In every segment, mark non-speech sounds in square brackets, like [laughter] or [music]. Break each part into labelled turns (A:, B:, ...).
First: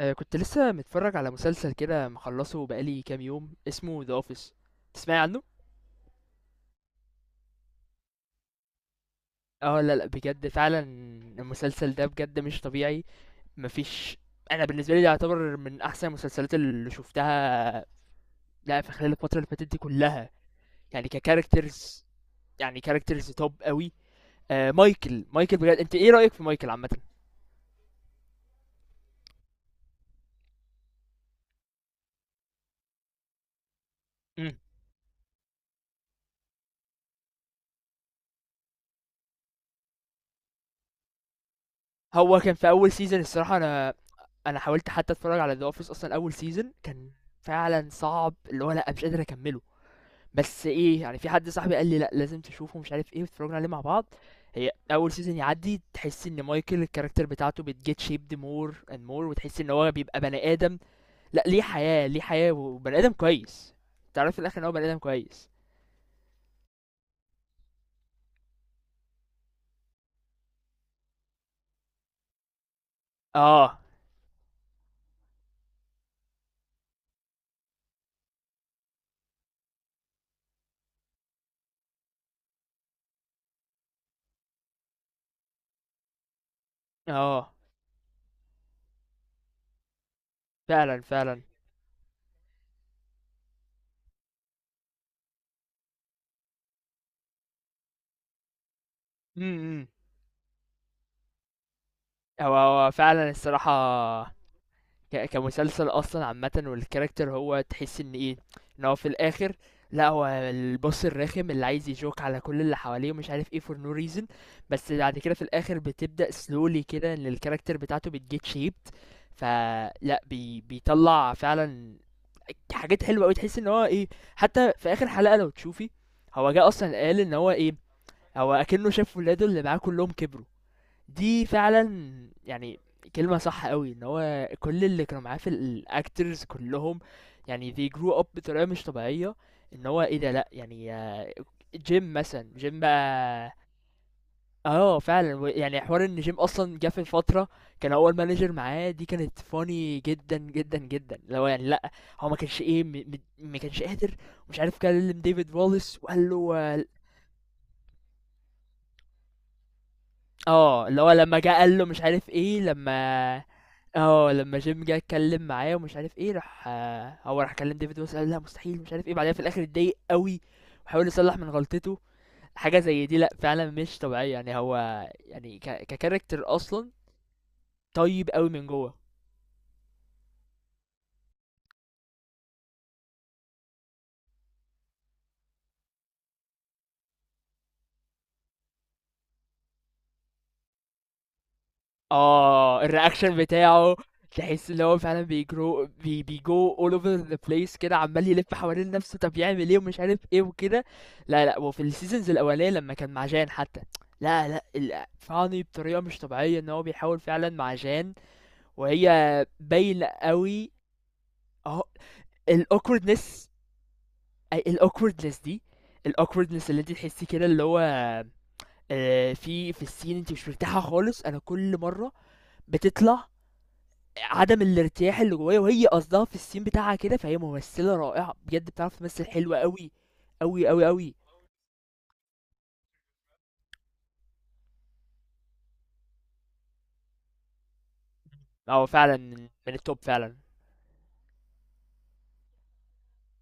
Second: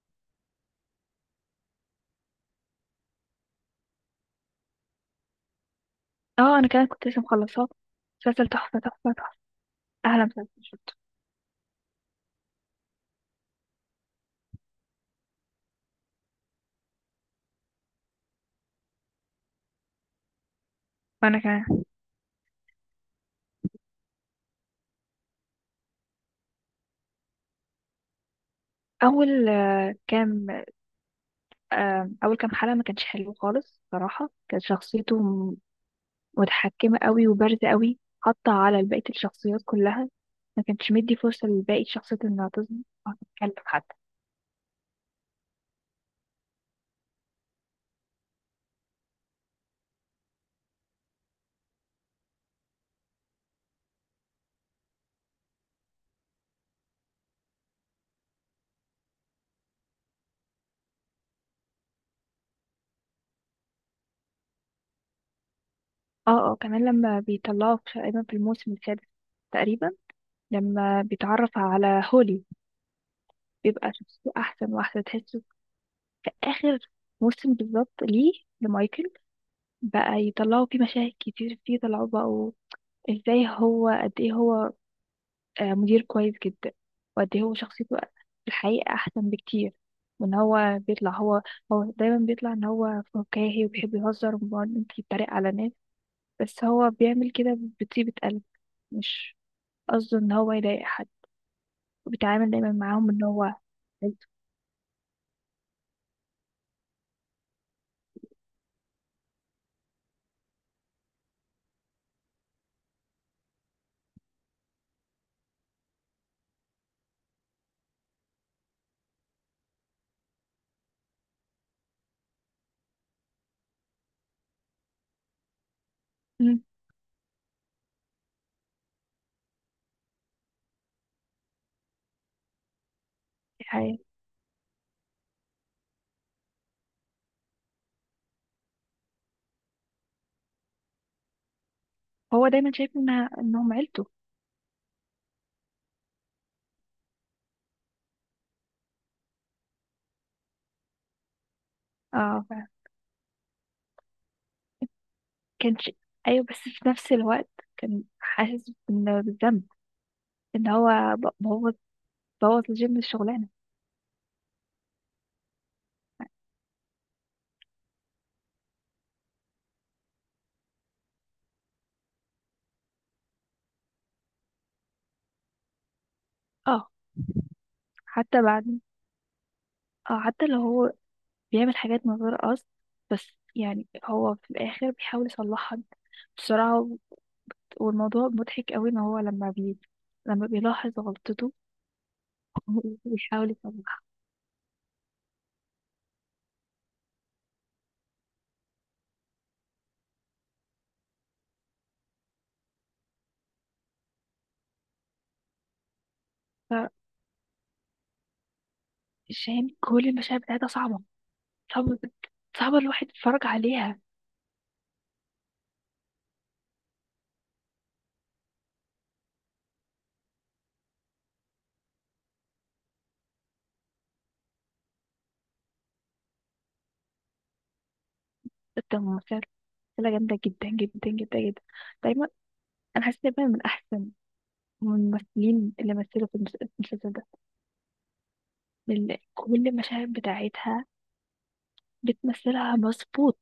A: آه، كنت لسه متفرج على مسلسل كده مخلصه بقالي كام يوم اسمه ذا اوفيس. تسمعي عنه؟
B: اه، انا كمان كنت لسه مخلصاه. مسلسل تحفه تحفه تحفه،
A: اه لا
B: احلى
A: بجد
B: مسلسل
A: فعلا.
B: شفته.
A: المسلسل ده بجد مش طبيعي، مفيش. انا بالنسبه لي ده يعتبر من احسن المسلسلات اللي شفتها لا في خلال الفتره اللي فاتت دي كلها. يعني
B: وانا كمان.
A: ككاركترز، يعني كاركترز توب قوي. آه، مايكل بجد، انت ايه رايك في مايكل عامه؟
B: اول آه، كام اول كام حلقه ما كانش حلو خالص صراحه،
A: مم.
B: كانت شخصيته متحكمه قوي وبارزه قوي، حاطه على بقيه الشخصيات كلها. ما كانش مدي فرصه لباقي الشخصيات
A: هو
B: انها
A: كان في
B: تظهر
A: اول
B: او
A: سيزون الصراحه
B: تتكلم
A: انا
B: حتى.
A: انا حاولت حتى اتفرج على ذا اوفيس اصلا. اول سيزون كان فعلا صعب، اللي هو لا مش قادر اكمله. بس إيه، يعني في حد صاحبي قال لي: "لأ، لازم تشوفه." ومش عارف إيه، واتفرجنا عليه مع بعض. هي أول season يعدّي تحسّي إن مايكل الcharacter بتاعته بتget shaped more and more وتحسّي إن هو بيبقى بني آدم. لأ، ليه حياة، ليه حياة وبني آدم كويس. تعرفي في الآخر إن هو بني آدم كويس.
B: اه، اه، كمان لما بيطلعوا تقريبا في الموسم السادس، تقريبا، لما بيتعرف على هولي،
A: آه،
B: بيبقى شخصيته احسن واحسن تحسه. في اخر موسم بالظبط، ليه؟ لمايكل بقى يطلعوا فيه مشاهد كتير، فيه طلعوا بقوا ازاي هو، قد ايه هو مدير كويس جدا، وقد ايه
A: آه،
B: هو شخصيته في الحقيقة احسن بكتير. وان هو
A: فعلًا،
B: بيطلع
A: فعلًا.
B: هو هو دايما بيطلع ان هو فكاهي وبيحب يهزر وممكن يتريق على ناس، بس هو بيعمل كده بطيبة قلب. مش
A: إمم، إمم.
B: قصده ان هو يضايق حد، وبيتعامل
A: هو
B: دايما
A: هو
B: معاهم ان
A: فعلًا
B: هو.
A: الصراحة، ك- كمسلسل اصلا عامه والكاركتر هو تحس ان ايه، ان هو في الاخر لا هو البص الرخم اللي عايز يجوك على كل اللي حواليه ومش عارف ايه فور نو ريزن. بس بعد كده في الاخر بتبدا سلولي كده ان الكاركتر بتاعته بتجيت شيبت، فلا بي بيطلع فعلا حاجات حلوه قوي تحس ان هو ايه. حتى في اخر حلقه لو تشوفي هو
B: مم.
A: جه اصلا قال ان هو ايه، هو اكنه شاف ولاده اللي معاه كلهم كبروا. دي فعلًا يعني كلمة صح
B: دي
A: أوي، إن
B: حقيقة.
A: هو كل اللي كانوا معاه في الactors كلّهم، يعني they grew up بطريقة مش طبيعية، إن هو إيه ده لأ، يعني Jim
B: هو
A: مثلًا، Jim
B: دايما شايف انها
A: بقى
B: انهم عيلته.
A: آه فعلًا، ويعني حوار إن Jim أصلًا جه في فترة كان هو الmanager معاه دي كانت funny جدًا، جدًا، جدًا، اللي هو يعني لأ، هو ما
B: اه،
A: كانش إيه م م ما كانش قادر، ومش عارف كلم David
B: كان ش...
A: Wallace وقال
B: ايوه،
A: له
B: بس في نفس الوقت كان حاسس بالذنب، ان
A: آه، اللي هو
B: هو ب-
A: لمّا جه
B: بوظ
A: قال له مش عارف إيه،
B: بوظ لجيم
A: لمّا
B: الشغلانة.
A: آه، لمّا جيم جه اتكلّم معاه ومش عارف إيه، راح آه، هو راح كلّم ديفيد ويلسون قال لأ مستحيل ومش عارف إيه، بعدها في الآخر اتضايق أوي وحاول يصلّح من غلطته. حاجة زي دي لأ فعلًا مش طبيعية، يعني هو يعني كcharacter أصلًا
B: اه
A: طيب
B: حتى
A: أوي من
B: بعد
A: جوّه.
B: اه حتى لو هو بيعمل حاجات من غير قصد، بس يعني هو في الآخر بيحاول يصلحها بسرعة والموضوع مضحك قوي إن هو لما بيلاحظ غلطته
A: اه
B: [laughs]
A: الرياكشن
B: وبيحاول
A: بتاعه
B: يصلحها.
A: تحس ان هو فعلا بيجرو بيجو all over the place كده عمال يلف حوالين نفسه طب يعمل ايه ومش عارف ايه وكده. لا وفي السيزونز الاولانيه لما كان مع جان حتى، لا ال- فاني بطريقه مش طبيعيه ان هو بيحاول فعلا مع جان، وهي
B: فشاهين
A: باينه
B: كل المشاهد بتاعتها
A: قوي.
B: صعبة،
A: اهو
B: صعبة، صعبة الواحد يتفرج
A: الاوكوردنس.
B: عليها.
A: اي الاوكوردنس دي؟ الاوكوردنس اللي انت تحسي كده اللي هو آه، في في السين انت مش مرتاحه خالص، انا كل مره بتطلع عدم الارتياح اللي جوايا، وهي قصدها في الscene بتاعها كده، فهي ممثلة رائعة، بجد
B: بجد
A: بتعرف تمثل
B: ممثلة،
A: حلو أوي،
B: ممثلة جامدة
A: أوي،
B: جدا
A: أوي،
B: جدا
A: أوي.
B: جدا جدا. دايما، أنا حاسة دايما من أحسن، من الممثلين اللي مثلوا في المسلسل ده.
A: هو فعلًا من
B: كل
A: من الtop
B: المشاهد
A: فعلًا.
B: بتاعتها بتمثلها مظبوط،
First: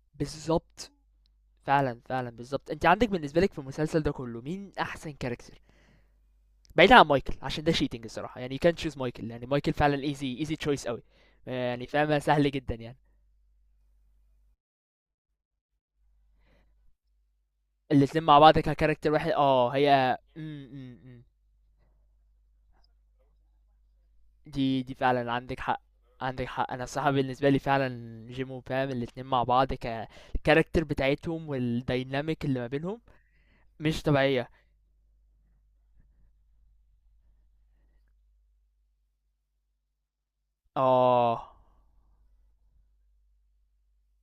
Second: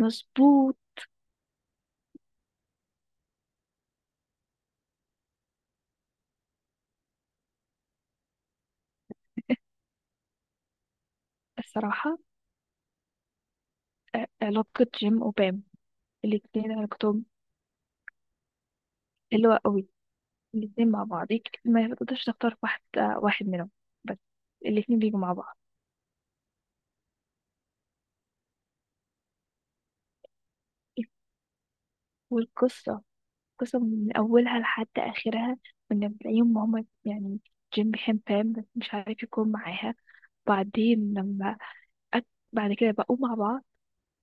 B: مظبوط.
A: بالضبط، فعلًا، فعلًا، بالضبط. أنتِ عندِك بالنسبة لِك في المسلسل ده كله مين أحسن character؟ بعيدًا عن مايكل، عشان ده cheating الصراحة، يعني you can't choose مايكل، يعني مايكل فعلًا easy choice أوي، يعني فاهمة
B: الصراحة،
A: سهل جدًا يعني.
B: علاقة جيم وبام، الاتنين علاقتهم
A: الاتنين مع بعض كcharacter واحد
B: حلوة
A: آه،
B: قوي.
A: هي إمم،
B: الاتنين
A: إمم،
B: مع
A: إمم.
B: بعض ما تقدرش تختار واحد منهم، بس
A: دي
B: الاتنين بيجوا
A: فعلًا
B: مع بعض،
A: عندِك حق، عندِك حق. أنا الصراحة بالنسبة لي فعلًا جيم وبام الاتنين مع بعض ك الCharacter بتاعتهم والdynamic اللي ما بينهم
B: والقصة قصة
A: مش
B: من
A: طبيعية.
B: أولها لحد آخرها. من بتلاقيهم هما يعني، جيم بيحب بام بس مش عارف يكون معاها، بعدين لما
A: آه.
B: أك... بعد كده بقوا مع بعض،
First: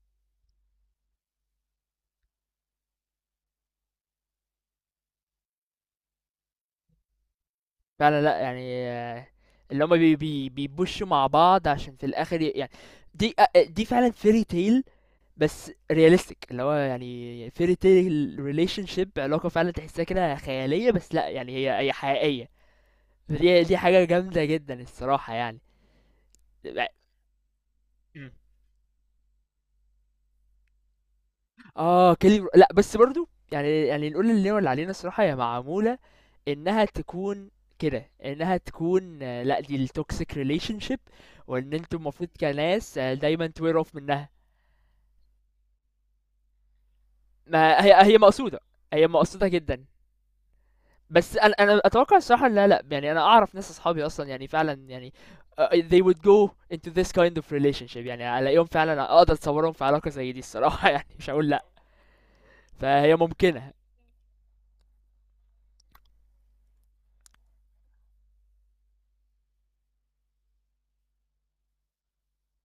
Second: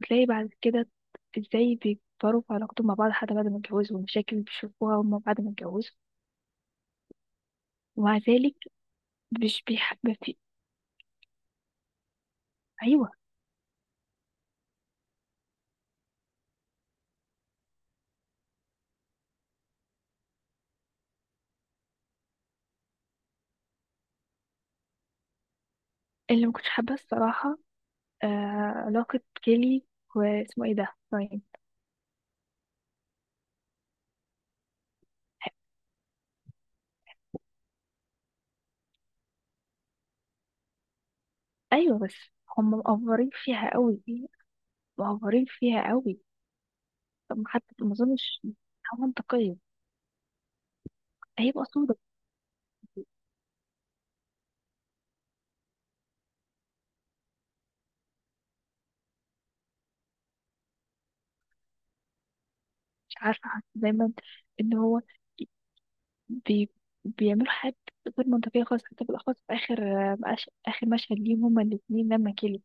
B: تلاقي بعد كده ازاي بيكبروا في علاقتهم مع بعض، حتى بعد ما اتجوزوا، والمشاكل اللي بيشوفوها هما بعد ما اتجوزوا، ومع
A: فعلًا لأ،
B: ذلك
A: يعني آه،
B: مش
A: اللي
B: بيح...
A: هُم
B: ما
A: بي
B: في...
A: بي بيpushوا مع بعض عشان في الآخر ي يعني
B: أيوة.
A: دي فعلًا fairy tale بس realistic اللي هو يعني fairy tale relationship، علاقة فعلًا تحسّيها كده خيالية بس لأ، يعني هي هي حقيقية. فدي حاجة جامدة جدًا الصراحة يعني.
B: اللي ما كنتش حابه الصراحه، آه
A: إمم.
B: علاقه كيلي واسمه ايه ده، راين.
A: اه كلي لأ بس برضه يعني نقول اللي هو اللي علينا الصراحة هي معمولة إنها تكون كده، إنها تكون آه، لأ دي التوكسيك ريليشن شيب، وإن انتوا
B: ايوه، بس
A: المفروض
B: هم
A: كناس آه،
B: مقفرين
A: دايما
B: فيها
A: توير اوف
B: قوي،
A: منها.
B: مقفرين فيها قوي. طب ما حتى
A: ما
B: ما
A: هي هي
B: اظنش
A: مقصودة،
B: إنها
A: هي مقصودة
B: منطقيه.
A: جدا. بس أنا
B: هي
A: أنا
B: مقصوده.
A: أتوقع الصراحة لا لأ يعني أنا أعرف ناس أصحابي أصلا يعني فعلا يعني آه، they would go into this kind of relationship، يعني ألاقيهم فعلا أقدر أتصورهم في علاقة زي دي الصراحة [laughs] يعني مش هقول لأ،
B: مش
A: فهي
B: عارفه، حاسة
A: ممكنة.
B: دايما ان هو بي بيعملوا حاجات غير منطقيه خالص، حتى بالاخص في اخر، اخر مشهد ليهم هما الاثنين لما كيلي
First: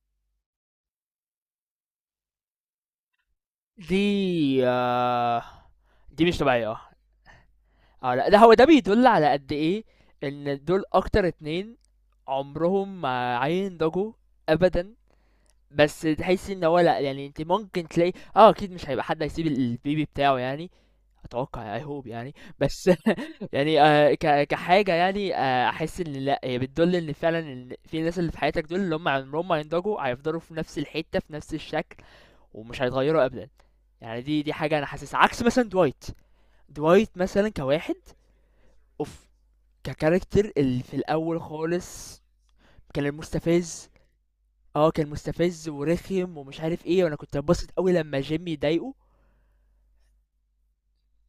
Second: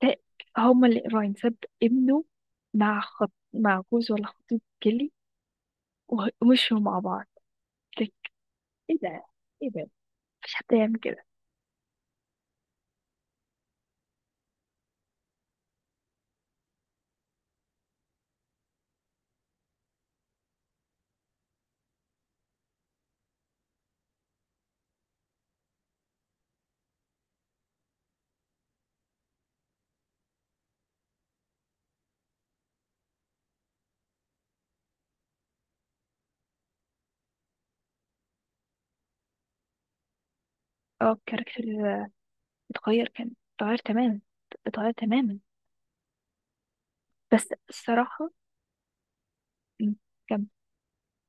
B: ت- هما اللي راين ساب ابنه مع جوز ولا خطيب
A: دي
B: كيلي،
A: آه دي مش طبيعية
B: ومشوا
A: آه.
B: مع بعض.
A: اه لا ده هو ده
B: ايه
A: بيدل
B: ده،
A: على قد
B: ايه
A: ايه
B: ده، مفيش
A: ان
B: حد
A: دول
B: يعمل كده.
A: اكتر اتنين عمرهم ما هينضجوا ابدا. بس تحس ان هو لا يعني انت ممكن تلاقي اه اكيد مش هيبقى حد هيسيب البيبي بتاعه يعني، اتوقع اي هوب يعني. بس [laughs] يعني آه ك... كحاجه يعني آه احس ان لا هي بتدل ان فعلا ان في ناس اللي في حياتك دول اللي هم عمرهم ما ينضجوا، هيفضلوا في نفس الحته في نفس الشكل ومش هيتغيروا ابدا. يعني دي حاجه انا حاسسها عكس مثلا دوايت. دوايت مثلا كواحد اوف ككاركتر اللي في
B: اه،
A: الاول
B: الكاركتر
A: خالص كان
B: اتغير كان اتغير
A: المستفز.
B: تماما،
A: اه
B: اتغير
A: كان
B: تماما.
A: مستفز ورخم ومش عارف ايه، وانا كنت
B: بس
A: ببسط قوي لما
B: الصراحة،
A: جيمي يضايقه.
B: م، كم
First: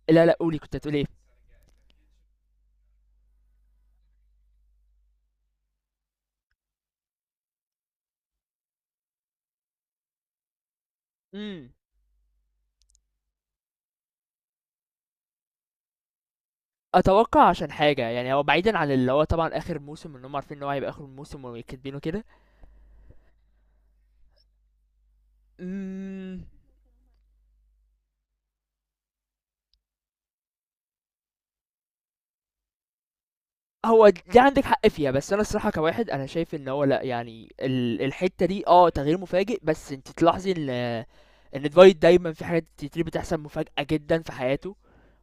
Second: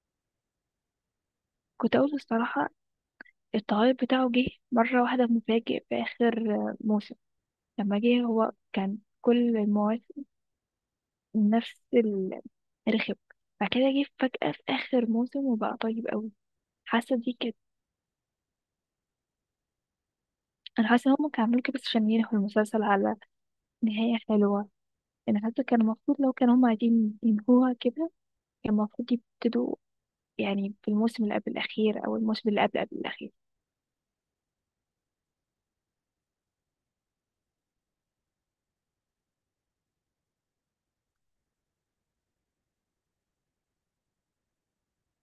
A: لا قولي، كنت هتقول ايه؟
B: كنت أقول الصراحة، التغير بتاعه جه مرة واحدة مفاجئ في آخر موسم. لما جه هو، كان كل المواسم
A: امم.
B: نفس الرخم، بعد كده جه فجأة في آخر موسم وبقى طيب أوي. حاسة دي
A: اتوقع
B: كانت،
A: عشان حاجه يعني هو بعيدا عن اللي هو طبعا اخر موسم ان هم عارفين ان هو
B: أنا
A: هيبقى اخر
B: حاسة إن هما
A: موسم
B: كانوا عملوا كده بس
A: وكاتبينه
B: عشان
A: كده.
B: ينهوا المسلسل على نهاية حلوة. أنا حاسة كان المفروض، لو
A: امم.
B: كانوا هما عايزين ينهوها كده، كان المفروض يبتدوا يعني في الموسم اللي قبل الأخير أو الموسم اللي قبل قبل الأخير.
A: هو دي عندِك حق فيها، بس أنا الصراحة كواحد أنا شايف إن هو لأ، يعني ال الحتّة دي آه، تغيير مفاجئ، بس أنتِ تلاحظي إن Dwight دايمًا في حاجات كتير بتحصل مفاجأة جدًا في حياته،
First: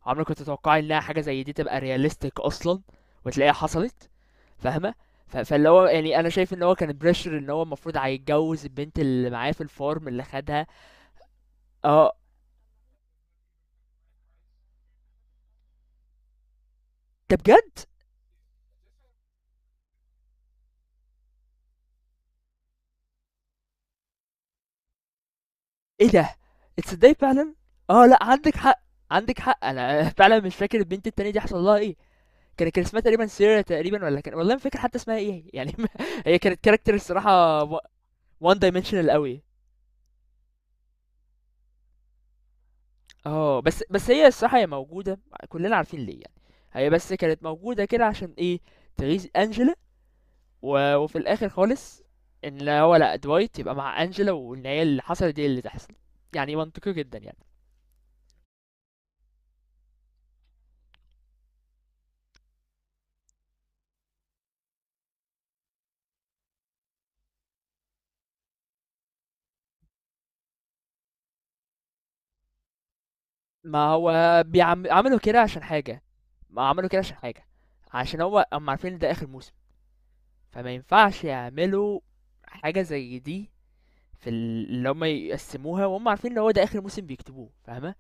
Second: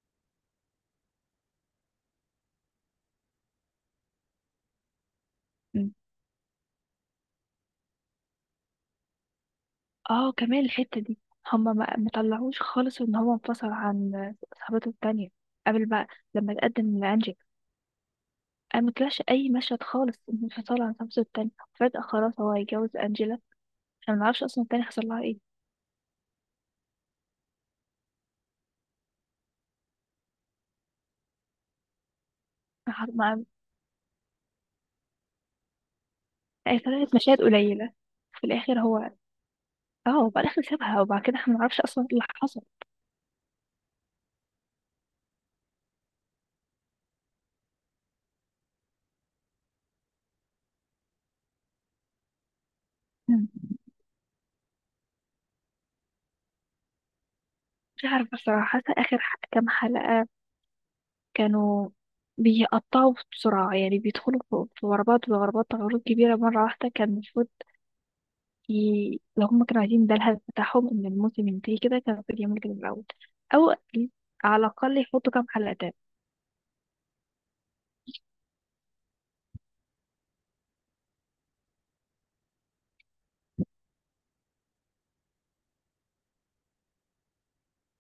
A: عمرِك ما تتوقعي إنها حاجة زي دي تبقى realistic أصلًا، وتلاقيها حصلت، فاهمة؟ ف فاللي هو
B: م.
A: يعني أنا شايف إن هو كان pressure إن هو المفروض هيتجوّز البنت اللي معاه في الfarm اللي
B: اه، كمان
A: خدها
B: الحتة دي هما ما
A: آه،
B: طلعوش خالص ان هو انفصل عن صاحبته التانية قبل، بقى لما تقدم
A: ده
B: لأنجيلا.
A: بجد!
B: انا ما طلعش اي مشهد خالص من انفصال عن صاحبته التانية، فجأة خلاص هو هيتجوز أنجيلا. احنا ما نعرفش اصلا التانية حصل لها ايه.
A: إيه ده! تصدّقي فعلًا؟ آه لأ، عندِك حق، عندِك حق، أنا [laughs] فعلًا مش فاكر البنت التانية دي حصل لها إيه. كان اسمها
B: مع
A: تقريبا
B: مع-
A: سيرا تقريبا ولا كان، والله ما فاكر حتى اسمها ايه يعني. [laughs] هي كانت
B: أي
A: كاركتر
B: ثلاث مشاهد
A: الصراحه
B: قليلة في
A: وان
B: الاخر.
A: دايمنشنال
B: هو
A: قوي.
B: اه وبعد الاخر سابها، وبعد كده احنا ما نعرفش اصلا ايه اللي حصل.
A: اه بس هي الصراحه هي موجوده، كلنا عارفين ليه يعني. هي بس كانت موجوده كده عشان ايه؟ تغيظ انجلا. و... وفي الاخر خالص ان لا هو لا
B: م.
A: دوايت يبقى مع انجلا وان هي اللي حصلت دي اللي تحصل، يعني منطقي جدا يعني.
B: مش عارفة بصراحة، حاسة اخر كام حلقة كانوا بيقطعوا بسرعة، يعني بيدخلوا في غربات وغربات غروب كبيرة مرة واحدة. كان المفروض لو هما كانوا عايزين ده الهدف بتاعهم إن الموسم ينتهي كده، كان المفروض يعملوا كده من الأول، أو
A: ما هو
B: على
A: بيعم...
B: الأقل
A: عملوا
B: يحطوا
A: كده
B: كام
A: عشان
B: حلقة تاني.
A: حاجه، ما عملوا كده عشان حاجه، عشان هو هم عارفين إن ده اخر موسم، فما ينفعش يعملوا حاجه زي دي في ال- اللي هم يقسموها وهم عارفين ان هو ده اخر موسم بيكتبوه، فاهمه؟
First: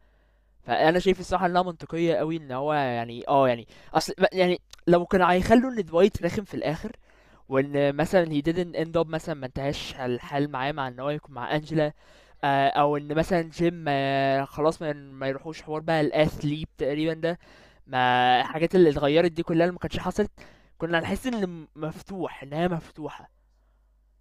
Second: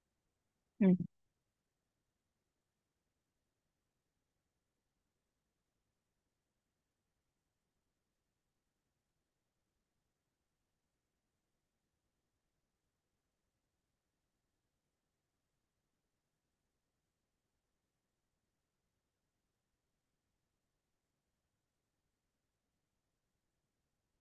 B: مم.
A: فانا شايف الصراحه انها منطقيه قوي ان هو يعني اه يعني اصل ما- يعني لو كانوا هيخلوا ان دوايت رخم في الاخر وان مثلا he didn't end up مثلا ما انتهاش الحال معاه مع ان هو يكون مع انجلا آه، او ان مثلا جيم آه، خلاص ما يروحوش حوار بقى الاثليب تقريبا ده، ما الحاجات اللي اتغيرت دي كلها اللي ما كانتش حصلت كنا هنحس ان الم- مفتوح انها مفتوحه.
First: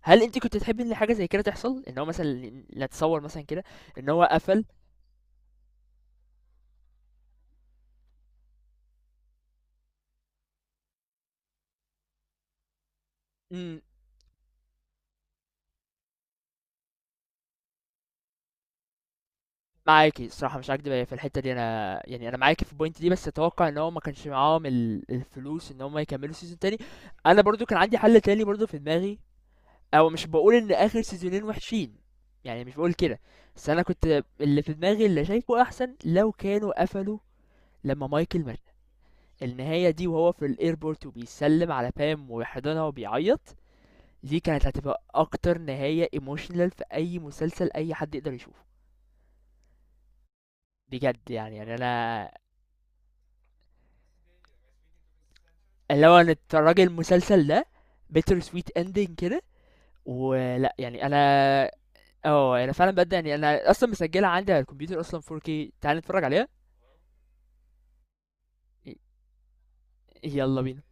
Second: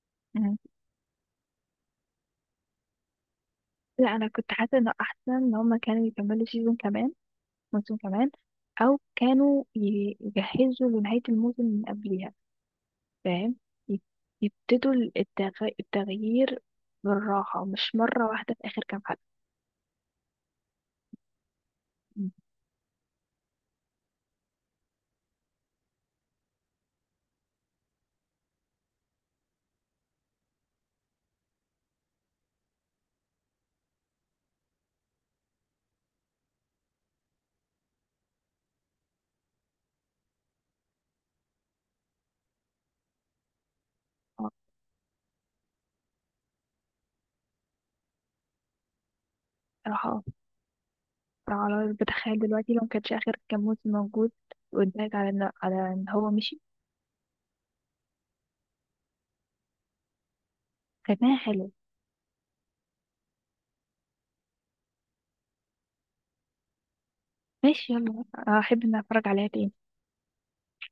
A: هل أنتِ كنتِ
B: مم.
A: تحبّي إن حاجة زي كده تحصل؟ إن هو مثلًا نتصوّر مثلًا كده إن
B: لا،
A: هو
B: أنا كنت
A: قفل.
B: حاسة إنه أحسن إن هما كانوا يكملوا سيزون كمان، موسم كمان، أو كانوا يجهزوا لنهاية الموسم من قبلها، فاهم؟
A: إمم.
B: يب- يبتدوا التغيير بالراحة، مش مرة واحدة في آخر كام حلقة.
A: معاكِ الصراحة مش هاكدب هي في الحتّة دي، أنا يعني
B: مم.
A: أنا معاكِ في الpoint دي، بس أتوقّع إن هو ما كانش معاهم ال الفلوس إن هم يكمّلوا season تاني. أنا برضه كان عندي حَل تاني برضه في دماغي، أو مش باقول إن آخر سيزونين وِحشين، يعني مش باقول كده، بس أنا كنت اللي في دماغي اللي شايفه أحسن لو كانوا قفلوا لمّا مايكل مات. النهاية دي وهو في الairport وبيسلّم على pam ويحضنها وبيعيّط دي كانت هتبقى اكتر نهاية ايموشنال في اي مسلسل اي حد يقدر يشوفه.
B: صراحة
A: بجد يعني يعني
B: صراحة
A: انا
B: بتخيل دلوقتي لو مكانش آخر كام موسم موجود، واتضايق على إن على
A: اللي
B: إن
A: هو
B: هو
A: انا
B: مشي.
A: الراجل المسلسل ده بيتر سويت اندنج كده ولا يعني
B: كانت نهاية
A: انا.
B: حلوة.
A: اه انا فعلا بجد يعني انا اصلا مسجلها عندي على الكمبيوتر اصلا 4K، تعال نتفرج عليها.
B: ماشي، يلا، أحب
A: ي-
B: إن أتفرج عليها تاني.
A: يلا بينا.